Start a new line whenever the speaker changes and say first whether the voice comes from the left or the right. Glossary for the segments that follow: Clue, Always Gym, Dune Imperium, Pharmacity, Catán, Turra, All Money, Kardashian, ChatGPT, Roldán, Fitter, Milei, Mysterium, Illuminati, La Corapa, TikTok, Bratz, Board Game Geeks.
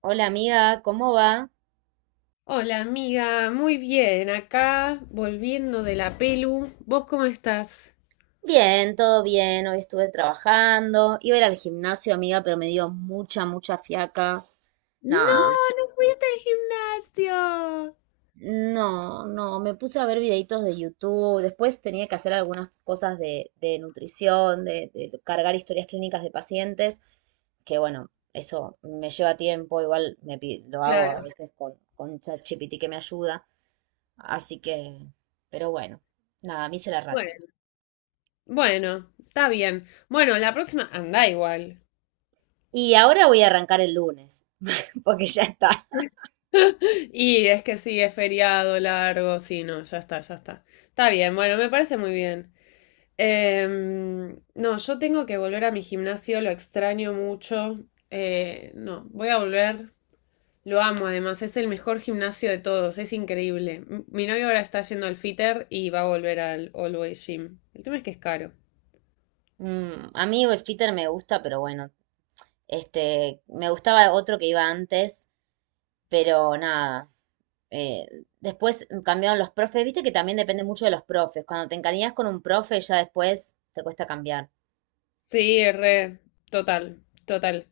right: Hola amiga, ¿cómo va?
left: Hola amiga, muy bien, acá volviendo de la pelu. ¿Vos cómo estás?
right: Bien, todo bien. Hoy estuve trabajando. Iba a ir al gimnasio, amiga, pero me dio mucha, mucha fiaca.
left: No,
right: Nada.
left: no fuiste al gimnasio.
right: No, no, me puse a ver videitos de YouTube. Después tenía que hacer algunas cosas de nutrición, de cargar historias clínicas de pacientes, que bueno, eso me lleva tiempo. Igual lo hago a
left: Claro.
right: veces con ChatGPT que me ayuda. Así que, pero bueno, nada, me hice la rata.
left: Bueno. Bueno, está bien. Bueno, la próxima anda igual.
right: Y ahora voy a arrancar el lunes, porque ya está.
left: Y es que sí, es feriado largo, sí, no, ya está, ya está. Está bien, bueno, me parece muy bien. No, yo tengo que volver a mi gimnasio, lo extraño mucho. No, voy a volver. Lo amo, además, es el mejor gimnasio de todos, es increíble. Mi novio ahora está yendo al Fitter y va a volver al Always Gym. El tema es que es caro.
right: A mí el Fitter me gusta, pero bueno, este, me gustaba otro que iba antes, pero nada. eh, después cambiaron los profes, viste que también depende mucho de los profes. Cuando te encariñas con un profe, ya después te cuesta cambiar.
left: Sí, re, total, total.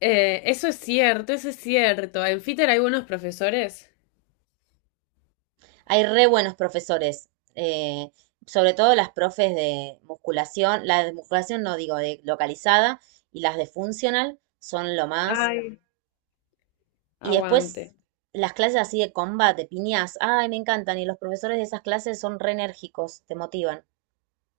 left: Eso es cierto, eso es cierto. En Fitter hay buenos profesores.
right: Hay re buenos profesores, eh, sobre todo las profes de musculación, la de musculación no digo de localizada, y las de funcional son lo más.
left: Ay.
right: Y
left: Aguante.
right: después las clases así de combate, piñas, ay, me encantan. Y los profesores de esas clases son re enérgicos, te motivan.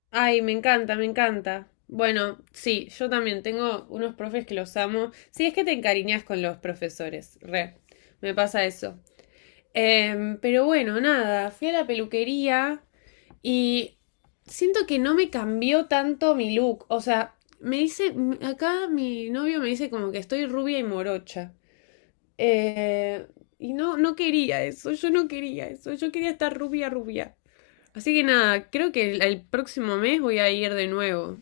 left: Ay, me encanta, me encanta. Bueno, sí, yo también tengo unos profes que los amo. Sí, es que te encariñas con los profesores, re. Me pasa eso. Pero bueno, nada, fui a la peluquería y siento que no me cambió tanto mi look. O sea, me dice, acá mi novio me dice como que estoy rubia y morocha. Eh, y no, no quería eso, yo no quería eso, yo quería estar rubia, rubia. Así que nada, creo que el próximo mes voy a ir de nuevo.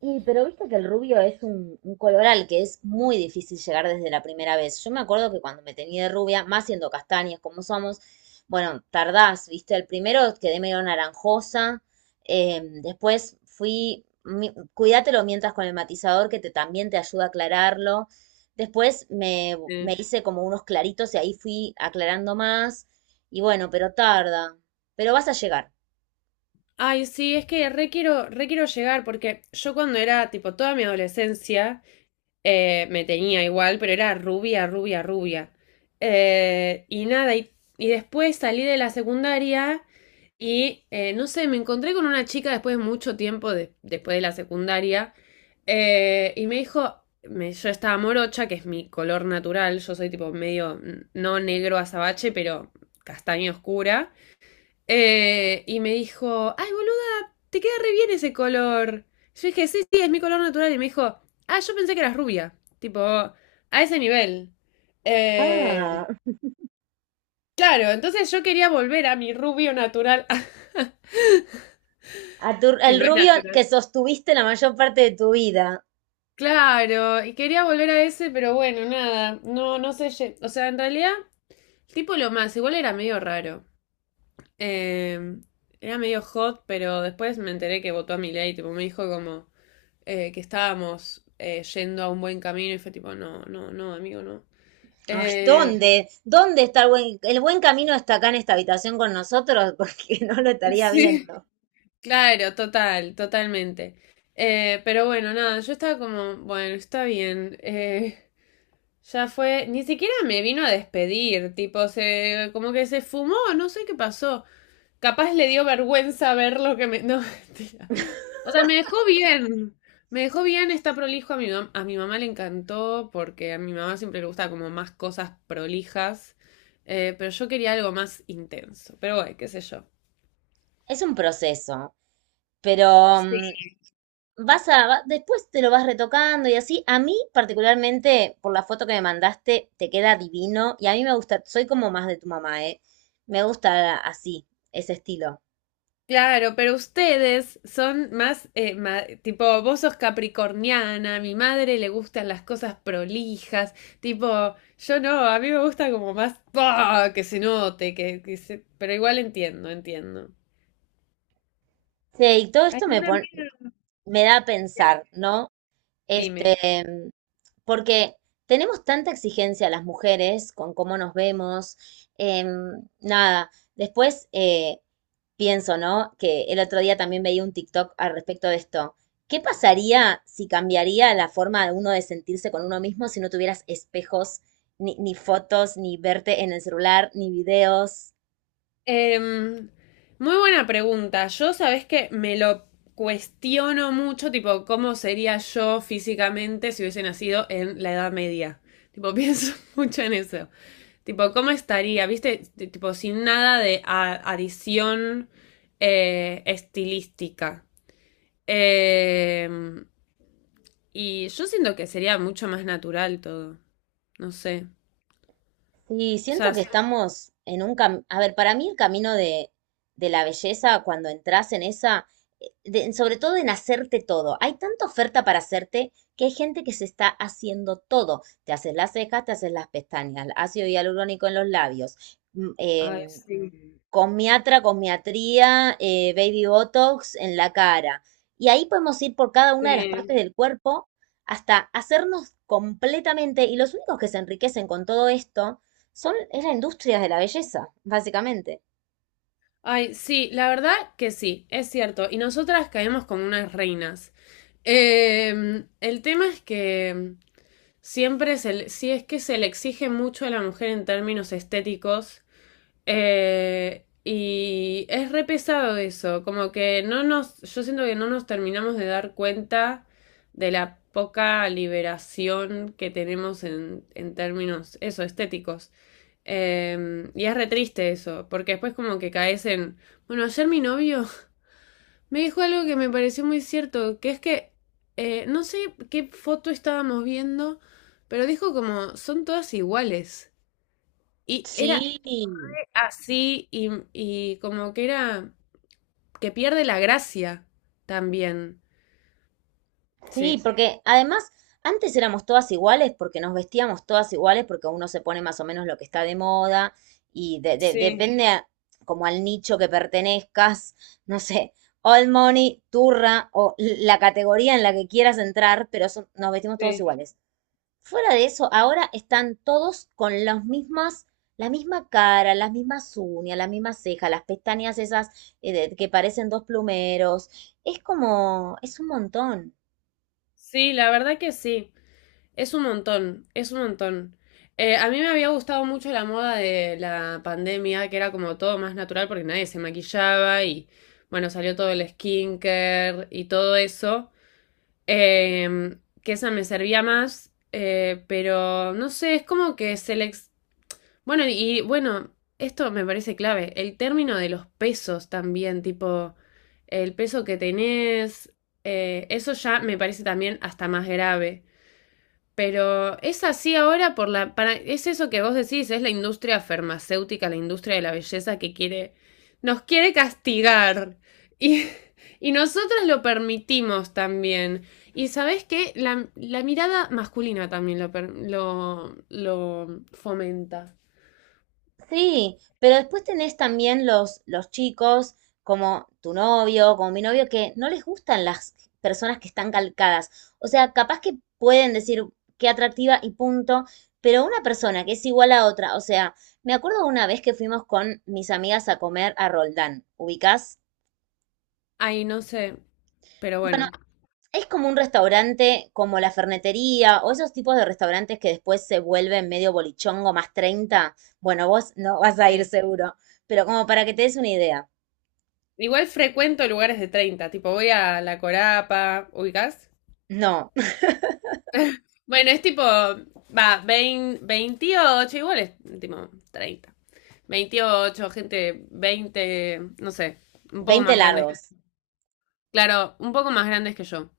right: Y, pero viste que el rubio es un color al que es muy difícil llegar desde la primera vez. Yo me acuerdo que cuando me tenía de rubia, más siendo castañas como somos, bueno, tardás, viste, el primero quedé medio naranjosa, después fui, cuídatelo mientras con el matizador que te, también te ayuda a aclararlo. Después me,
left: Eh,
right: me hice como unos claritos y ahí fui aclarando más. Y bueno, pero tarda, pero vas a llegar.
left: Ay, sí, es que re quiero llegar porque yo cuando era tipo toda mi adolescencia, me tenía igual, pero era rubia, rubia, rubia. Nada, y, Y después salí de la secundaria y no sé, me encontré con una chica después de mucho tiempo, después de la secundaria, y me dijo, yo estaba morocha, que es mi color natural, yo soy tipo medio, no negro azabache, pero castaña oscura. Y me dijo, ay, boluda, te queda re bien ese color. Yo dije, sí, sí, es mi color natural. Y me dijo, ah, yo pensé que eras rubia. Tipo, a ese nivel. Eh,
right: Ah,
left: claro, entonces yo quería volver a mi rubio natural,
right: A tu-
left: que
right: el
left: no es
right: rubio que
left: natural.
right: sostuviste la mayor parte de tu vida.
left: Claro, y quería volver a ese, pero bueno, nada, no, no sé, o sea, en realidad, el tipo lo más, igual era medio raro. Eh, Era medio hot, pero después me enteré que votó a Milei, tipo, me dijo como, que estábamos yendo a un buen camino y fue tipo, no, no, no, amigo, no.
right: Ay,
left: Eh,
right: ¿dónde? ¿Dónde está el buen camino está acá en esta habitación con nosotros? Porque no lo estaría
left: sí,
right: viendo.
left: claro, total, totalmente. Pero bueno, nada, yo estaba como, bueno, está bien. Ya fue, ni siquiera me vino a despedir, tipo, se, como que se fumó, no sé qué pasó. Capaz le dio vergüenza ver lo que me. No, mentira. O sea, me dejó bien. Me dejó bien, está prolijo. A mi mamá le encantó porque a mi mamá siempre le gusta como más cosas prolijas. Pero yo quería algo más intenso. Pero bueno, qué sé yo.
right: Es un proceso, pero
left: Sí.
right: después te lo vas retocando y así. A mí, particularmente, por la foto que me mandaste, te queda divino, y a mí me gusta, soy como más de tu mamá, ¿eh? Me gusta así, ese estilo.
left: Claro, pero ustedes son más, tipo, vos sos capricorniana, a mi madre le gustan las cosas prolijas, tipo, yo no, a mí me gusta como más, ¡pah!, que se note, que pero igual entiendo, entiendo.
right: Sí, y todo
left: Hay
right: esto
left: una amiga
right: me da a
left: que-
right: pensar, ¿no? Este,
left: dime.
right: porque tenemos tanta exigencia las mujeres con cómo nos vemos. Nada, después pienso, ¿no? Que el otro día también veía un TikTok al respecto de esto. ¿Qué pasaría si cambiaría la forma de uno de sentirse con uno mismo si no tuvieras espejos, ni fotos, ni verte en el celular, ni videos?
left: Em, Muy buena pregunta. Yo, sabes que me lo cuestiono mucho, tipo, cómo sería yo físicamente si hubiese nacido en la Edad Media. Tipo, pienso mucho en eso. Tipo, ¿cómo estaría? ¿Viste? Tipo, sin nada adición estilística. Em, y yo siento que sería mucho más natural todo. No sé.
right: Sí,
left: O sea,
right: siento que
left: s-
right: estamos en un camino, a ver, para mí el camino de la belleza, cuando entras en esa, sobre todo en hacerte todo, hay tanta oferta para hacerte que hay gente que se está haciendo todo. Te haces las cejas, te haces las pestañas, ácido hialurónico en los labios, mm,
left: Ay,
right: em,
left: sí.
right: comiatría, baby botox en la cara. Y ahí podemos ir por cada una de las partes
left: Sí.
right: del cuerpo hasta hacernos completamente, y los únicos que se enriquecen con todo esto es la industria de la belleza, básicamente.
left: Ay, sí, la verdad que sí, es cierto. Y nosotras caemos como unas reinas. El tema es que sí es que se le exige mucho a la mujer en términos estéticos. Y es re pesado eso. Como que no nos, yo siento que no nos terminamos de dar cuenta de la poca liberación que tenemos en términos, eso, estéticos. Y es re triste eso, porque después como que caes en... Bueno, ayer mi novio me dijo algo que me pareció muy cierto, que es que no sé qué foto estábamos viendo, pero dijo como son todas iguales. Y era
right: Sí,
left: así y como que era que pierde la gracia también. Sí.
right: sí, porque además antes éramos todas iguales porque nos vestíamos todas iguales porque uno se pone más o menos lo que está de moda, y
left: Sí,
right: depende como al nicho que pertenezcas, no sé, All Money, Turra o la categoría en la que quieras entrar, pero nos vestimos todos
left: sí.
right: iguales. Fuera de eso, ahora están todos con la misma cara, las mismas uñas, las mismas cejas, las pestañas esas que parecen dos plumeros. Es como, es un montón.
left: Sí, la verdad que sí. Es un montón, es un montón. A mí me había gustado mucho la moda de la pandemia, que era como todo más natural porque nadie se maquillaba y bueno, salió todo el skincare y todo eso, eh, que esa me servía más, pero no sé, es como que se le... Bueno, y bueno, esto me parece clave, el término de los pesos también, tipo el peso que tenés, eso ya me parece también hasta más grave. Pero es así ahora por la, para, es eso que vos decís, es la industria farmacéutica, la industria de la belleza que quiere, nos quiere castigar. Y, y nosotros lo permitimos también. Y sabés qué la, la mirada masculina también lo fomenta.
right: Sí, pero después tenés también los chicos, como tu novio, como mi novio, que no les gustan las personas que están calcadas. O sea, capaz que pueden decir qué atractiva y punto, pero una persona que es igual a otra, o sea, me acuerdo una vez que fuimos con mis amigas a comer a Roldán, ¿ubicás?
left: Ay, no sé. Pero bueno.
right: Bueno, es como un restaurante, como la fernetería, o esos tipos de restaurantes que después se vuelven medio bolichongo más 30. Bueno, vos no vas a ir
left: Sí.
right: seguro, pero como para que te des una idea.
left: Igual frecuento lugares de 30 tipo voy a La Corapa, ubicás.
right: No,
left: Bueno, es tipo, va, 20, 28, igual es tipo 30, 28 gente 20, no sé, un poco
right: veinte
left: más grandes que...
right: largos.
left: Claro, un poco más grandes que yo.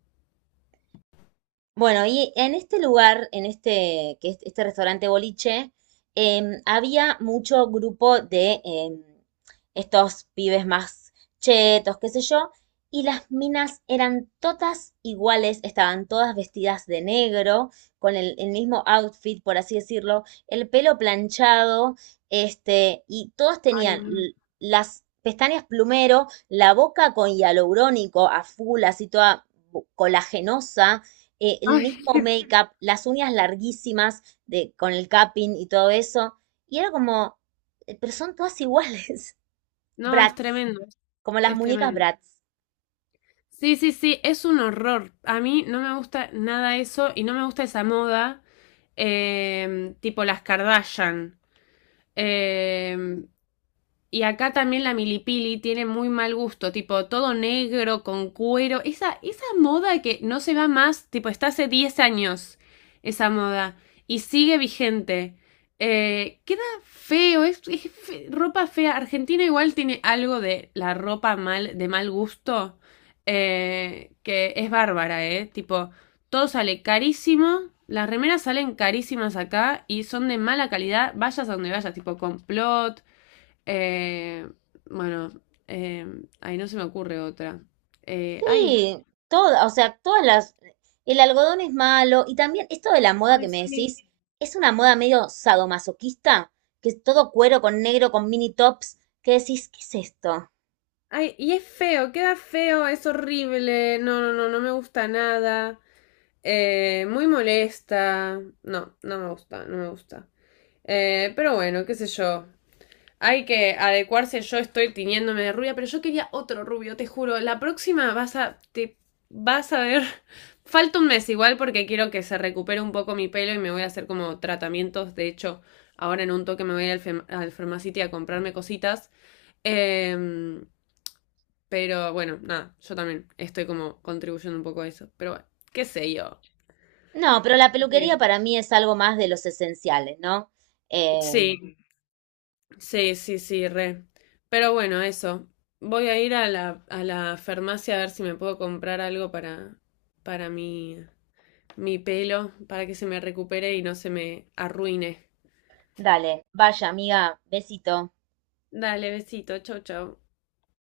right: Bueno, y en este lugar, en este, que es este restaurante boliche, había mucho grupo de estos pibes más chetos, qué sé yo, y las minas eran todas iguales, estaban todas vestidas de negro, con el mismo outfit, por así decirlo, el pelo planchado, este, y todas
left: Ay,
right: tenían
left: no.
right: las pestañas plumero, la boca con hialurónico a full, así toda colagenosa, el
left: Ay,
right: mismo
left: qué-
right: make-up, las uñas larguísimas, de, con el capping y todo eso. Y era como, pero son todas iguales,
left: no, es
right: Bratz,
left: tremendo,
right: como las
left: es
right: muñecas
left: tremendo.
right: Bratz.
left: Sí, sí, sí, es un horror. A mí no me gusta nada eso y no me gusta esa moda, tipo las Kardashian. Em, Y acá también la milipili tiene muy mal gusto, tipo todo negro, con cuero. Esa moda que no se va más, tipo está hace 10 años esa moda y sigue vigente. Queda feo, es, ropa fea. Argentina igual tiene algo de la ropa mal, de mal gusto, que es bárbara, ¿eh? Tipo, todo sale carísimo, las remeras salen carísimas acá y son de mala calidad, vayas a donde vayas, tipo complot. Eh, bueno, ahí no se me ocurre otra. Eh, ay,
right: Sí, todas, o sea, todas las... El algodón es malo, y también esto de la moda
left: Ay,
right: que me
left: sí.
right: decís es una moda medio sadomasoquista, que es todo cuero con negro, con mini tops, que decís, ¿qué es esto?
left: Ay, y es feo, queda feo, es horrible. No, no, no, no me gusta nada. Muy molesta. No, no me gusta, no me gusta. Pero bueno, qué sé yo. Hay que adecuarse, yo estoy tiñéndome de rubia, pero yo quería otro rubio, te juro. La próxima vas a. Te vas a ver. Falta un mes igual porque quiero que se recupere un poco mi pelo y me voy a hacer como tratamientos. De hecho, ahora en un toque me voy a ir al, al Pharmacity a comprarme cositas. Em, pero bueno, nada, yo también estoy como contribuyendo un poco a eso. Pero bueno, qué sé yo.
right: No, pero la
left: Qué sé yo.
right: peluquería para mí es algo más de los esenciales, ¿no? Eh,
left: Sí. Sí, sí, sí, re. Pero bueno, eso. Voy a ir a la farmacia a ver si me puedo comprar algo para mi, mi pelo, para que se me recupere y no se me arruine.
right: dale, vaya amiga, besito.
left: Dale, besito, chau, chau.